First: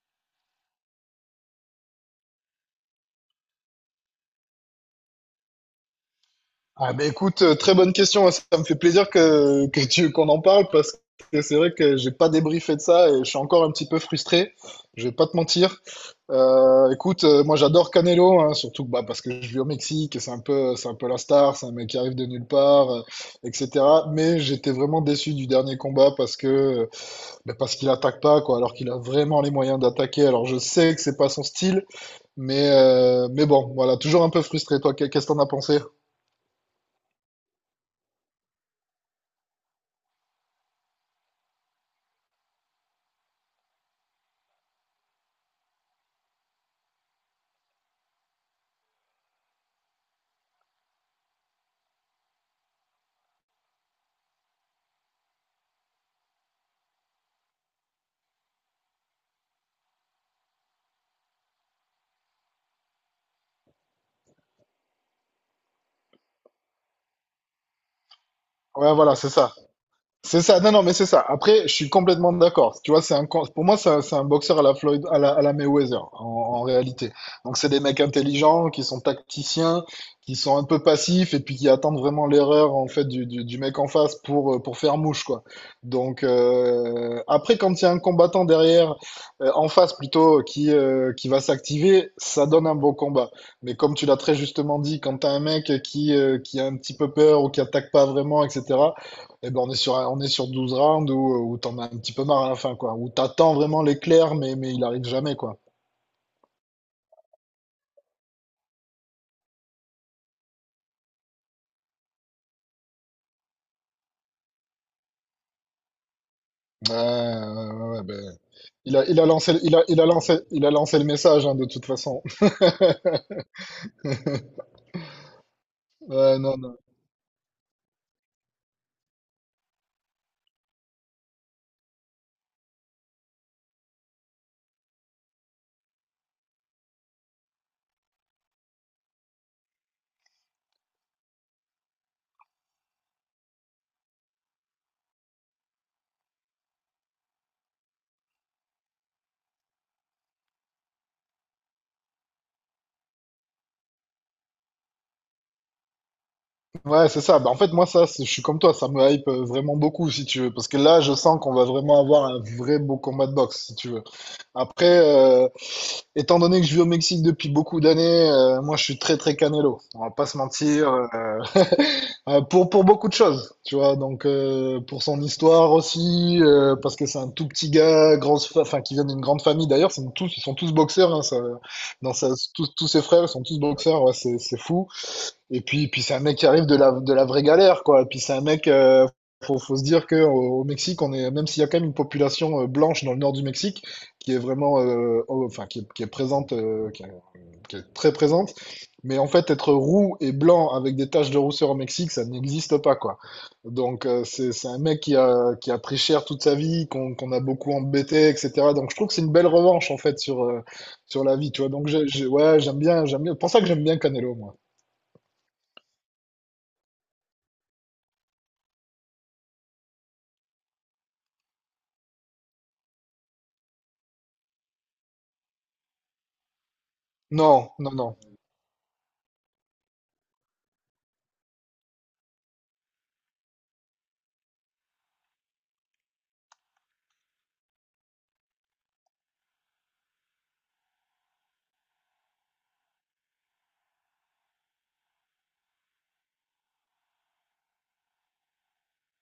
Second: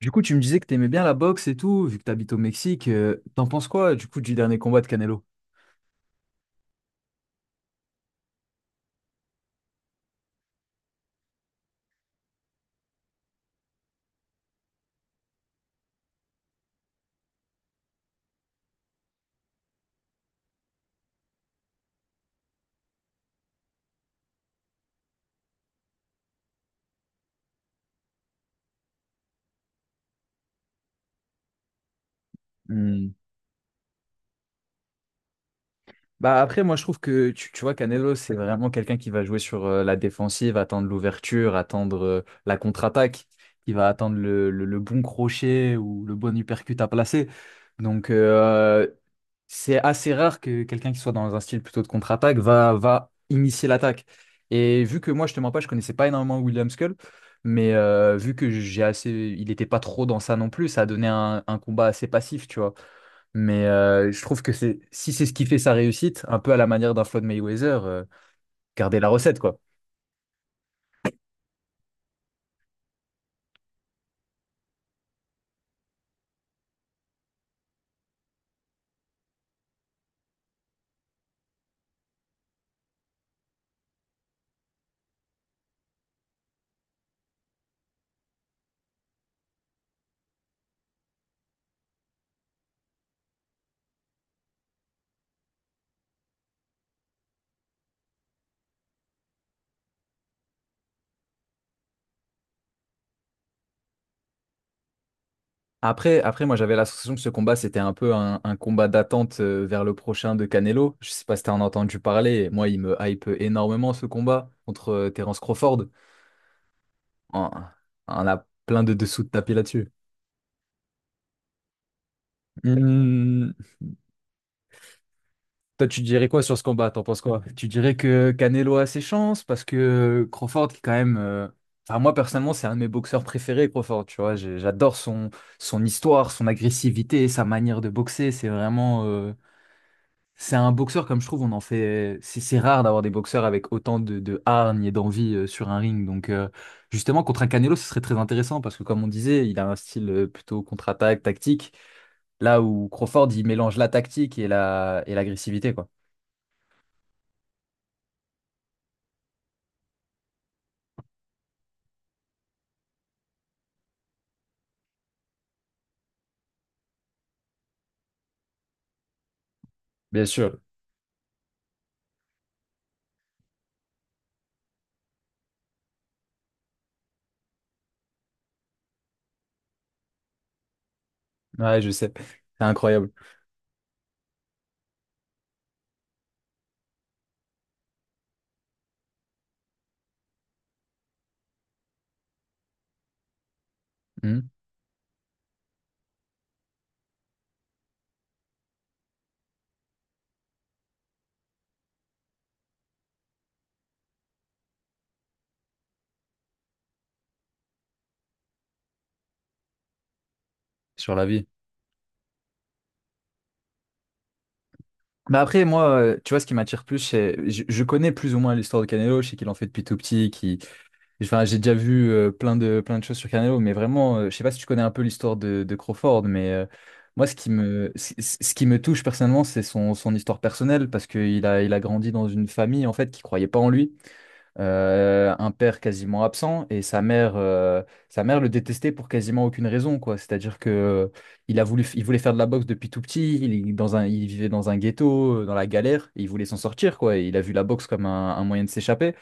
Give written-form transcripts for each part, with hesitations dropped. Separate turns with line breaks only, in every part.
Du coup, tu me disais que t'aimais bien la boxe et tout, vu que t'habites au Mexique. T'en penses quoi, du coup, du dernier combat de Canelo?
Ah ben écoute, très bonne question, hein. Ça me fait plaisir qu'on en parle parce que c'est vrai que j'ai pas débriefé de ça et je suis encore un petit peu frustré. Je vais pas te mentir. Écoute, moi j'adore Canelo, hein, surtout bah, parce que je vis au Mexique et c'est un peu la star, c'est un mec qui arrive de nulle part, etc. Mais j'étais vraiment déçu du dernier combat parce qu'il attaque pas quoi, alors qu'il a vraiment les moyens d'attaquer. Alors je sais que c'est pas son style,
Hmm.
mais bon, voilà, toujours un peu frustré. Toi, qu'est-ce que t'en as pensé?
Bah après, moi je trouve que tu vois, Canelo, c'est vraiment quelqu'un qui va jouer sur la défensive, attendre l'ouverture, attendre la contre-attaque, qui va attendre le bon crochet ou le bon uppercut à placer. Donc c'est assez rare que quelqu'un qui soit dans un style plutôt de contre-attaque va initier l'attaque. Et vu que moi, je te mens pas, je connaissais pas énormément William Skull, mais vu que j'ai assez, il était pas trop dans ça non plus, ça a donné un combat assez passif, tu vois. Mais je trouve que c'est, si c'est ce qui fait sa réussite, un peu à la manière d'un Floyd Mayweather,
Ouais,
garder la
voilà, c'est
recette,
ça.
quoi.
C'est ça, non, non, mais c'est ça. Après, je suis complètement d'accord. Tu vois, pour moi, c'est un boxeur à la Floyd, à la Mayweather, en réalité. Donc, c'est des mecs intelligents, qui sont tacticiens, qui sont un peu passifs, et puis qui attendent vraiment l'erreur, en fait, du mec en face pour faire mouche, quoi. Donc, après, quand il y a un combattant derrière, en face plutôt, qui va s'activer, ça donne un beau combat. Mais comme tu l'as très justement dit, quand t'as un mec qui a un petit peu peur ou qui attaque pas vraiment, etc., eh ben on est sur 12 rounds où t'en as un petit peu marre à la fin, quoi. Où t'attends vraiment l'éclair, mais il arrive jamais, quoi.
Après, moi j'avais l'impression que ce combat c'était un peu un combat d'attente vers le prochain de Canelo. Je sais pas si t'en as entendu parler. Moi, il me hype énormément ce combat contre Terence Crawford.
Ouais,
On,
ouais, ouais,
on
ben,
a plein de dessous de tapis là-dessus.
il a lancé le message, hein, de toute façon.
Hmm, Toi, tu dirais
Ouais,
quoi
non,
sur ce
non.
combat? T'en penses quoi? Tu dirais que Canelo a ses chances parce que Crawford, qui est quand même. Enfin, moi personnellement, c'est un de mes boxeurs préférés, Crawford. Tu vois, J'ai- j'adore son histoire, son agressivité, sa manière de boxer. C'est vraiment. C'est un boxeur, comme je trouve, on en fait. C'est rare d'avoir des boxeurs avec autant de hargne et d'envie sur un ring. Donc, justement, contre un Canelo, ce serait très intéressant parce que, comme on disait, il a un style plutôt contre-attaque, tactique. Là où Crawford, il mélange la tactique et l'agressivité, quoi.
Ouais, c'est ça. Bah, en fait, moi, ça, je suis comme toi, ça me hype vraiment beaucoup, si tu veux. Parce que là, je sens qu'on va vraiment avoir un vrai beau combat de boxe, si tu veux. Après, étant donné que je vis au Mexique depuis beaucoup d'années, moi, je suis très, très Canelo. On va
Bien
pas se
sûr.
mentir. Pour beaucoup de choses, tu vois. Donc, pour son histoire aussi, parce que c'est un tout petit gars, enfin, qui vient d'une grande famille. D'ailleurs, ils sont tous boxeurs. Hein.
Ouais, je sais. C'est
Tous ses
incroyable.
frères, ils sont tous boxeurs. Ouais, c'est fou. Et puis c'est un mec qui arrive de la vraie galère, quoi. Et puis c'est un mec, faut se dire que au Mexique, on est, même s'il y a quand même une population blanche dans le nord du Mexique, qui est
Mhm.
vraiment, enfin, qui est présente, qui est très présente. Mais en fait, être roux et blanc avec des taches de rousseur au Mexique, ça n'existe pas, quoi. Donc, c'est un mec qui a pris cher toute sa vie, qu'on a beaucoup embêté, etc. Donc, je trouve que c'est une belle revanche, en fait, sur, euh,
Sur
sur
la
la
vie.
vie, tu vois. Donc, ouais, j'aime bien, j'aime bien. C'est pour ça que j'aime bien Canelo, moi.
Bah après, moi, tu vois, ce qui m'attire plus, c'est. Je connais plus ou moins l'histoire de Canelo, je sais qu'il en fait depuis tout petit, qu'il. Enfin, j'ai déjà vu plein de choses sur Canelo, mais vraiment, je sais pas si tu connais un peu l'histoire de Crawford, mais moi, ce qui
Non,
me,
non,
ce
non.
ce- qui me touche personnellement, c'est son histoire personnelle, parce qu'il a grandi dans une famille, en fait, qui croyait pas en lui. Un père quasiment absent, et sa mère le détestait pour quasiment aucune raison, quoi. C'est-à-dire que il voulait faire de la boxe depuis tout petit, il vivait dans un ghetto, dans la galère, et il voulait s'en sortir, quoi. Et il a vu la boxe comme un moyen de s'échapper.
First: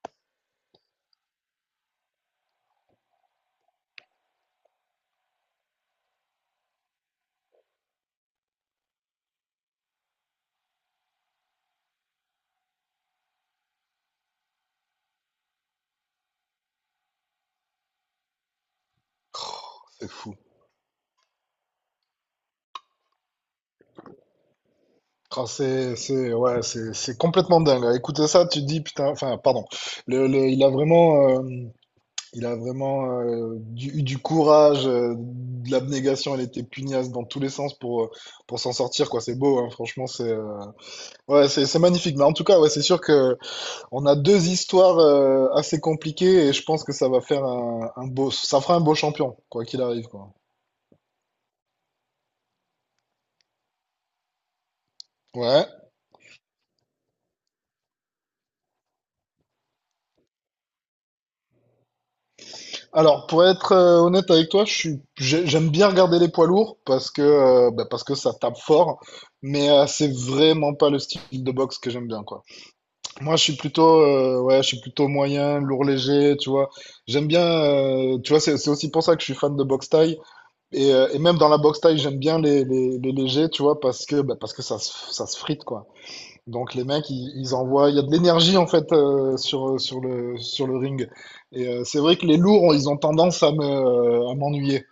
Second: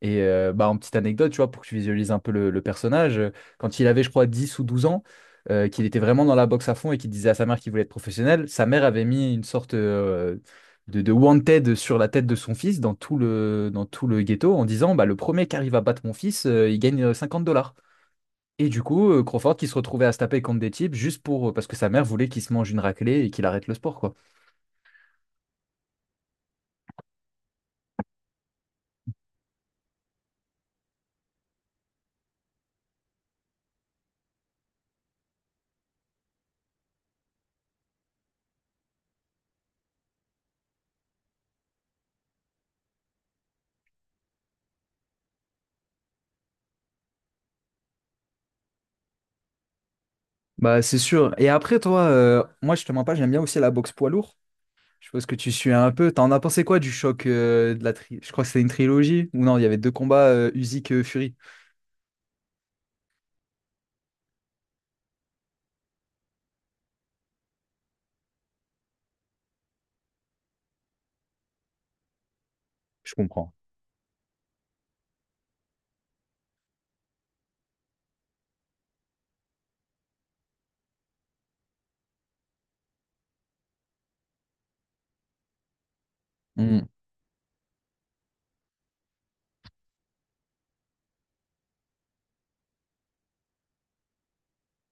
Et bah, en petite anecdote, tu vois, pour que tu visualises un peu le personnage, quand il avait, je crois, 10 ou 12 ans, qu'il était vraiment dans la boxe à fond et qu'il disait à sa mère qu'il voulait être professionnel, sa mère avait mis une sorte de wanted sur la tête de son fils dans tout le ghetto, en disant bah, le premier qui arrive à battre mon fils, il gagne 50 dollars. Et du coup, Crawford qui se retrouvait
C'est
à se
fou.
taper contre des types juste pour parce que sa mère voulait qu'il se mange une raclée et qu'il arrête le sport, quoi.
Ah, ouais, c'est complètement dingue. Écoutez ça, tu te dis, putain, enfin, pardon. Le, le- il a vraiment, euh, il a vraiment eu du courage, de l'abnégation. Elle était pugnace dans tous les sens pour s'en sortir, quoi. C'est beau, hein, franchement, ouais, c'est magnifique. Mais en tout cas, ouais, c'est sûr que on a deux histoires assez compliquées et je pense que ça va faire ça fera un beau champion, quoi qu'il arrive, quoi.
Bah, c'est sûr. Et après, toi, moi, je te mens pas, j'aime bien aussi la boxe poids lourd. Je pense que tu
Ouais.
suis un peu. T'en as pensé quoi du choc, je crois que c'était une trilogie? Ou non, il y avait deux combats Usyk Fury.
Alors, pour être honnête avec toi, j'aime bien regarder les poids lourds parce que ça tape fort, c'est vraiment pas le style de boxe que j'aime bien, quoi.
Je
Moi,
comprends.
ouais, je suis plutôt moyen, lourd léger, tu vois. J'aime bien, tu vois, c'est aussi pour ça que je suis fan de boxe thaï. Et même dans la boxe thaï, j'aime bien les légers, tu vois, parce que ça se frite, quoi. Donc les
Mhm.
mecs, ils envoient, il y a de l'énergie en fait sur le ring. C'est vrai que les lourds, ils ont tendance à m'ennuyer.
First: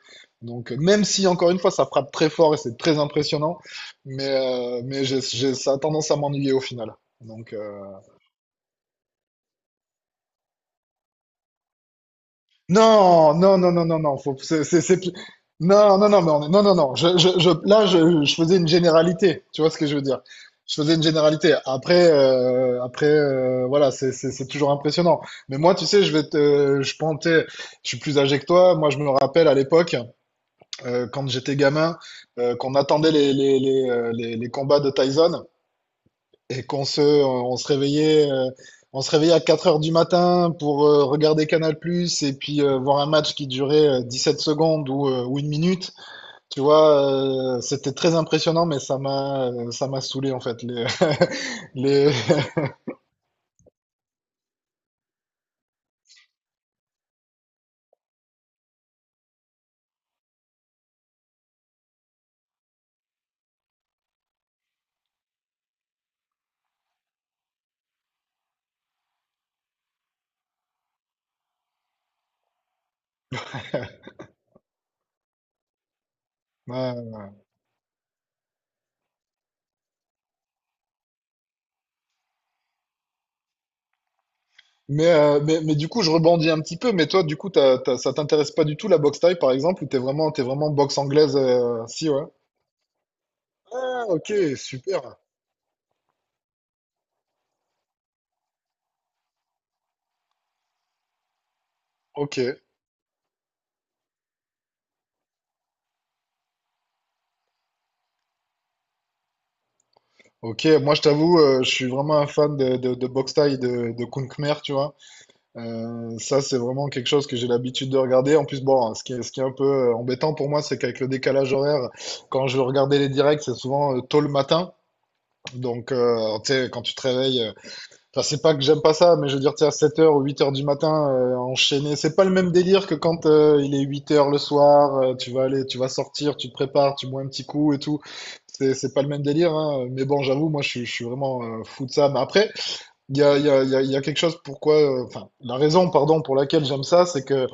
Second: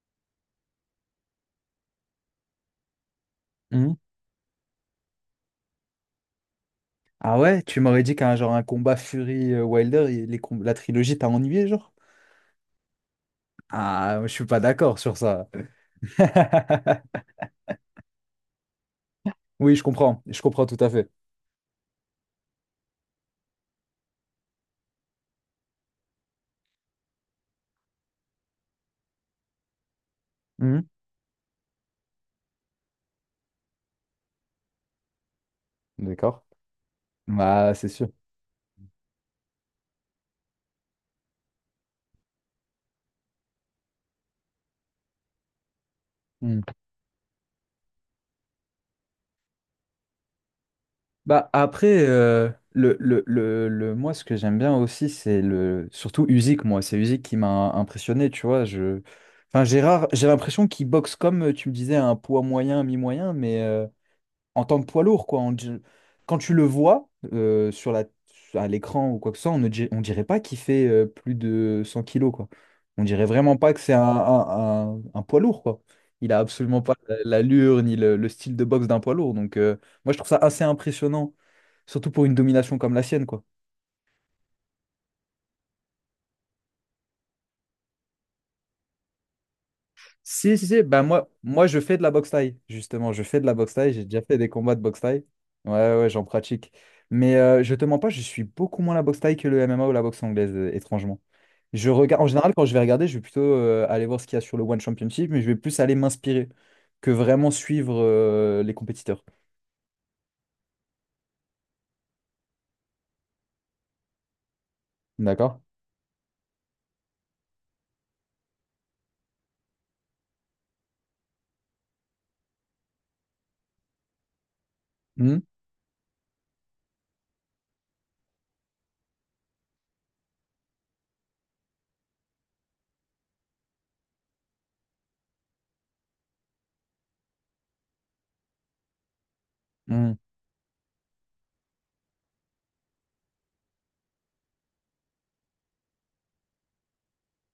Même si encore une fois ça frappe très fort et c'est très impressionnant,
Mhm.
mais ça a tendance à m'ennuyer au final.
Ah
Donc
ouais, tu
euh,
m'aurais dit qu'un genre un combat Fury Wilder, la trilogie t'a ennuyé, genre?
Non, non, non, non, non, non,
Ah, je
faut,
suis pas d'accord
c'est- plus-
sur ça.
non, non, non, non, non, non, là, je faisais une généralité, tu vois
Oui,
ce
je
que je veux dire?
comprends. Je comprends
Je
tout à
faisais une
fait.
généralité. Après, voilà, c'est toujours impressionnant. Mais moi, tu sais, je pensais, je suis plus âgé que toi. Moi, je me rappelle à l'époque,
Mhm.
quand j'étais gamin, qu'on attendait les combats de Tyson.
D'accord.
Et qu'on se,
Bah, c'est sûr.
on se réveillait à 4 heures du matin pour regarder Canal+, et puis voir un match qui durait 7 secondes ou 1 minute. Tu
Mmh.
vois, c'était très impressionnant, mais ça m'a saoulé en fait. Les,
Bah après,
les.
moi, ce que j'aime bien aussi, c'est le surtout Usyk, moi. C'est Usyk qui m'a impressionné, tu vois. Enfin, Gérard, j'ai l'impression qu'il boxe comme, tu me disais, un poids moyen, un mi-moyen, mais en tant que poids lourd, quoi. Quand tu le vois à l'écran ou quoi que ce soit, on ne di- on dirait pas qu'il fait plus de 100 kilos, quoi. On dirait vraiment pas que c'est un, un poids lourd, quoi. Il a absolument pas
Ouais.
l'allure ni le style de boxe d'un poids lourd. Donc, moi, je trouve ça assez impressionnant, surtout pour une domination comme la sienne, quoi.
Mais du coup, je rebondis un petit peu. Mais toi, du coup, ça t'intéresse pas du tout la boxe thaï, par exemple, ou t'es vraiment, t'es
Si, si,
vraiment
si,
boxe
bah moi,
anglaise,
moi je fais de
si,
la
ouais.
boxe thaï, justement, je fais de la boxe thaï, j'ai
Ah,
déjà
ok,
fait des combats de boxe
super.
thaï. Ouais, ouais, j'en pratique. Mais je te mens pas, je suis beaucoup moins la boxe thaï que le MMA ou la boxe anglaise, étrangement. Je regarde, en
Ok.
général, quand je vais regarder, je vais plutôt aller voir ce qu'il y a sur le One Championship, mais je vais plus aller m'inspirer que vraiment suivre les compétiteurs.
Ok, moi je t'avoue, je suis vraiment un fan de boxe thaï, de Kung Khmer, tu vois.
D'accord?
Ça, c'est vraiment quelque chose que j'ai l'habitude de regarder. En plus, bon, ce qui est un peu embêtant pour moi, c'est qu'avec le décalage horaire, quand je regardais les directs, c'est souvent tôt le matin.
Hmm.
Donc, tu sais, quand tu te réveilles, enfin, c'est pas que j'aime pas ça, mais je veux dire, tu sais, à 7h ou 8h du matin, enchaîner, c'est pas le même délire que quand il est 8h le soir, tu vas aller, tu vas sortir, tu te prépares, tu bois un petit coup et tout. C'est pas le même délire, hein. Mais
Hmm.
bon, j'avoue, moi, je suis vraiment fou de ça. Mais après, il y a, il y a, il y a, il y a quelque chose pourquoi, enfin, la raison, pardon, pour laquelle j'aime ça, c'est que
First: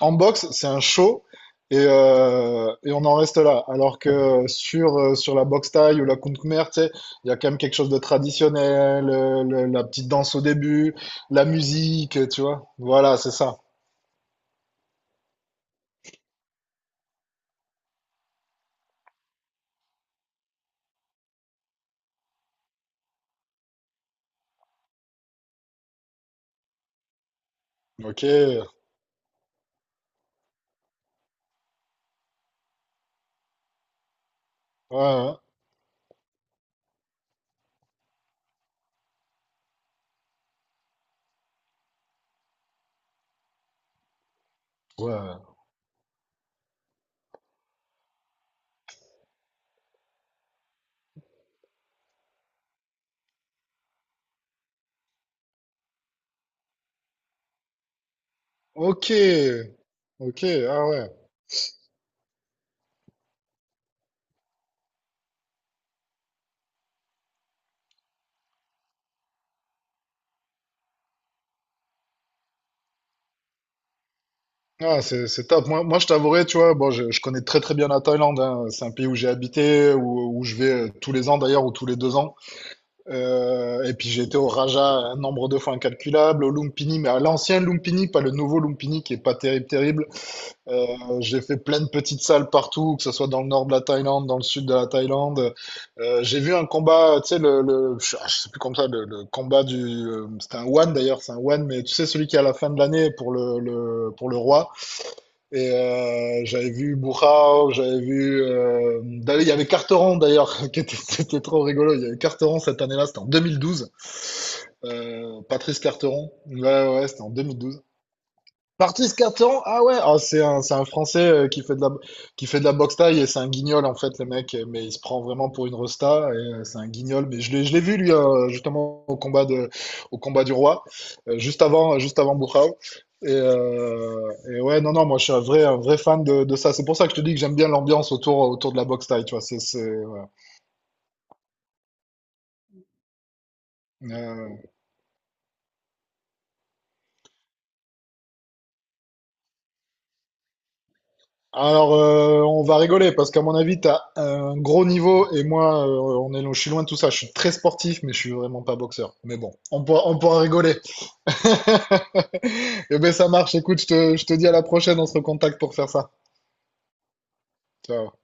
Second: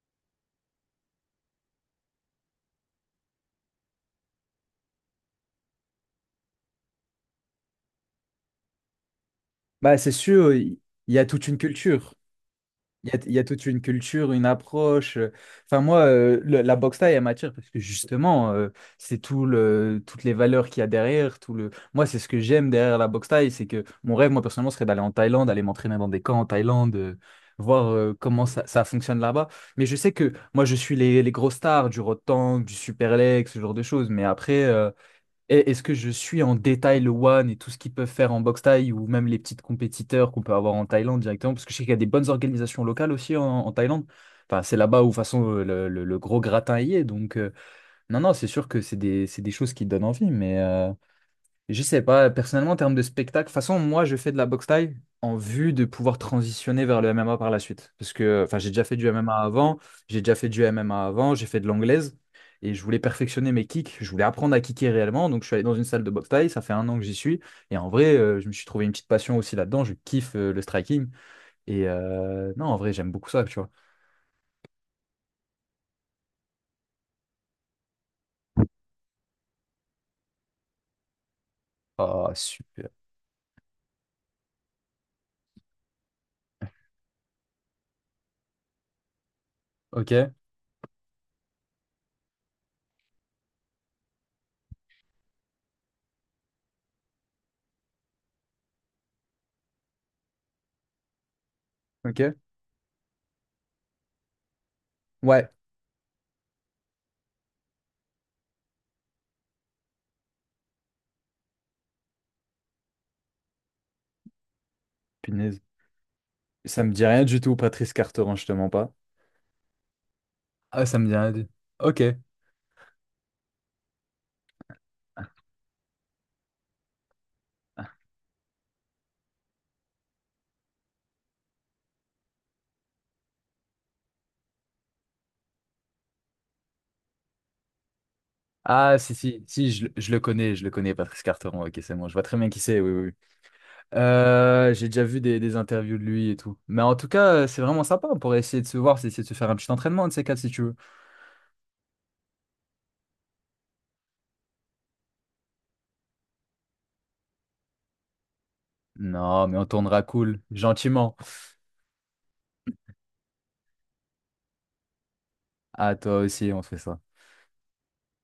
en boxe, c'est un show et on en reste là. Alors que sur la boxe thaï ou la Kung Khmer, tu sais, il y a quand même quelque chose de traditionnel, la
Bah,
petite
c'est
danse au
sûr, il
début,
y a
la
toute une culture.
musique, tu vois.
Il y
Voilà,
a,
c'est
il y a
ça.
toute une culture, une approche. Enfin, moi, la boxe taille, elle m'attire parce que justement, c'est toutes les valeurs qu'il y a derrière. Moi, c'est ce que j'aime derrière la boxe taille. C'est que mon rêve, moi, personnellement, serait d'aller en Thaïlande, aller m'entraîner dans des camps en Thaïlande, voir
Ok.
comment
Ouais,
ça fonctionne là-bas. Mais je sais que moi, je suis les gros stars du Rotan, du Superlex, ce genre de choses. Mais après,
ouais.
et est-ce que je suis en détail le One et tout ce qu'ils peuvent faire en boxe thaï, ou même les petites compétiteurs qu'on peut avoir en Thaïlande directement? Parce que je sais qu'il y a des bonnes organisations locales aussi en, en Thaïlande. Enfin, c'est là-bas où, de toute façon,
Ouais.
le gros gratin y est. Donc, non, non, c'est sûr que c'est des choses qui donnent envie. Mais, je sais pas, personnellement, en termes de spectacle, de toute façon, moi, je fais de la boxe thaï en vue de pouvoir transitionner vers le MMA par la suite. Parce que, enfin, j'ai déjà fait du
Ok.
MMA avant, j'ai déjà
Ok.
fait du
Ah
MMA
ouais.
avant, j'ai fait de l'anglaise, et je voulais perfectionner mes kicks, je voulais apprendre à kicker réellement, donc je suis allé dans une salle de boxe thaï, ça fait un an que j'y suis, et en vrai, je me suis trouvé une petite passion aussi là-dedans, je kiffe le striking, et non, en vrai, j'aime beaucoup ça, tu vois.
Ah, c'est top. Moi, je t'avouerai, tu vois, bon, je connais très très bien la Thaïlande. Hein. C'est un pays où j'ai habité, où je vais tous les ans d'ailleurs, ou tous les deux
Ah,
ans.
super.
Et puis j'ai été au Raja un nombre de fois incalculable, au Lumpini, mais à l'ancien Lumpini, pas le nouveau Lumpini qui est pas terrible, terrible.
Ok,
Euh, j'ai fait plein de petites salles partout, que ce soit dans le nord de la Thaïlande, dans le sud de la Thaïlande. J'ai vu un combat, tu sais, je ah, je sais plus comme ça, le combat c'était un one d'ailleurs, c'est un one, mais tu sais
ok.
celui qui est à la fin de l'année pour le roi.
Ouais,
J'avais vu Bourrao, j'avais vu. D'ailleurs, il y avait Carteron d'ailleurs, c'était trop rigolo. Il y avait Carteron cette année-là, c'était en 2012.
punaise.
Patrice Carteron. Ouais,
Ça me
ouais,
dit
ouais, c'était
rien
en
du tout,
2012.
Patrice Carteron, je te mens pas.
Martis Carton, ah ouais, ah, c'est un
Ah, ça me dit
Français
rien du tout.
qui fait de la,
Ok.
qui fait de la boxe taille et c'est un guignol en fait le mec, mais il se prend vraiment pour une resta et c'est un guignol. Mais je l'ai vu lui justement au combat du roi, juste avant Buchau. Et ouais, non, non, moi je suis un vrai fan de ça. C'est pour ça que je te dis que j'aime bien l'ambiance autour de la
Ah,
boxe
si,
taille, tu
si,
vois.
si, je, le je le
Ouais.
connais, je le connais, Patrice Carteron. Ok, c'est bon, je vois très bien qui c'est, oui, oui, oui.
Euh,
J'ai déjà vu des interviews de lui et tout. Mais en tout cas, c'est vraiment sympa. On pourrait essayer de se voir, c'est essayer de se faire un petit entraînement, de ces quatre, si tu veux.
Alors, on va rigoler parce qu'à mon avis, tu as un gros niveau et moi, je suis loin de tout ça. Je suis très sportif, mais je suis vraiment pas boxeur. Mais
Non,
bon,
mais on
on
tournera
pourra, on
cool,
pourra rigoler.
gentiment.
Eh ben, ça marche. Écoute, je te dis à la prochaine. On se recontacte pour faire
Ah,
ça.
toi aussi, on fait ça.
Ciao.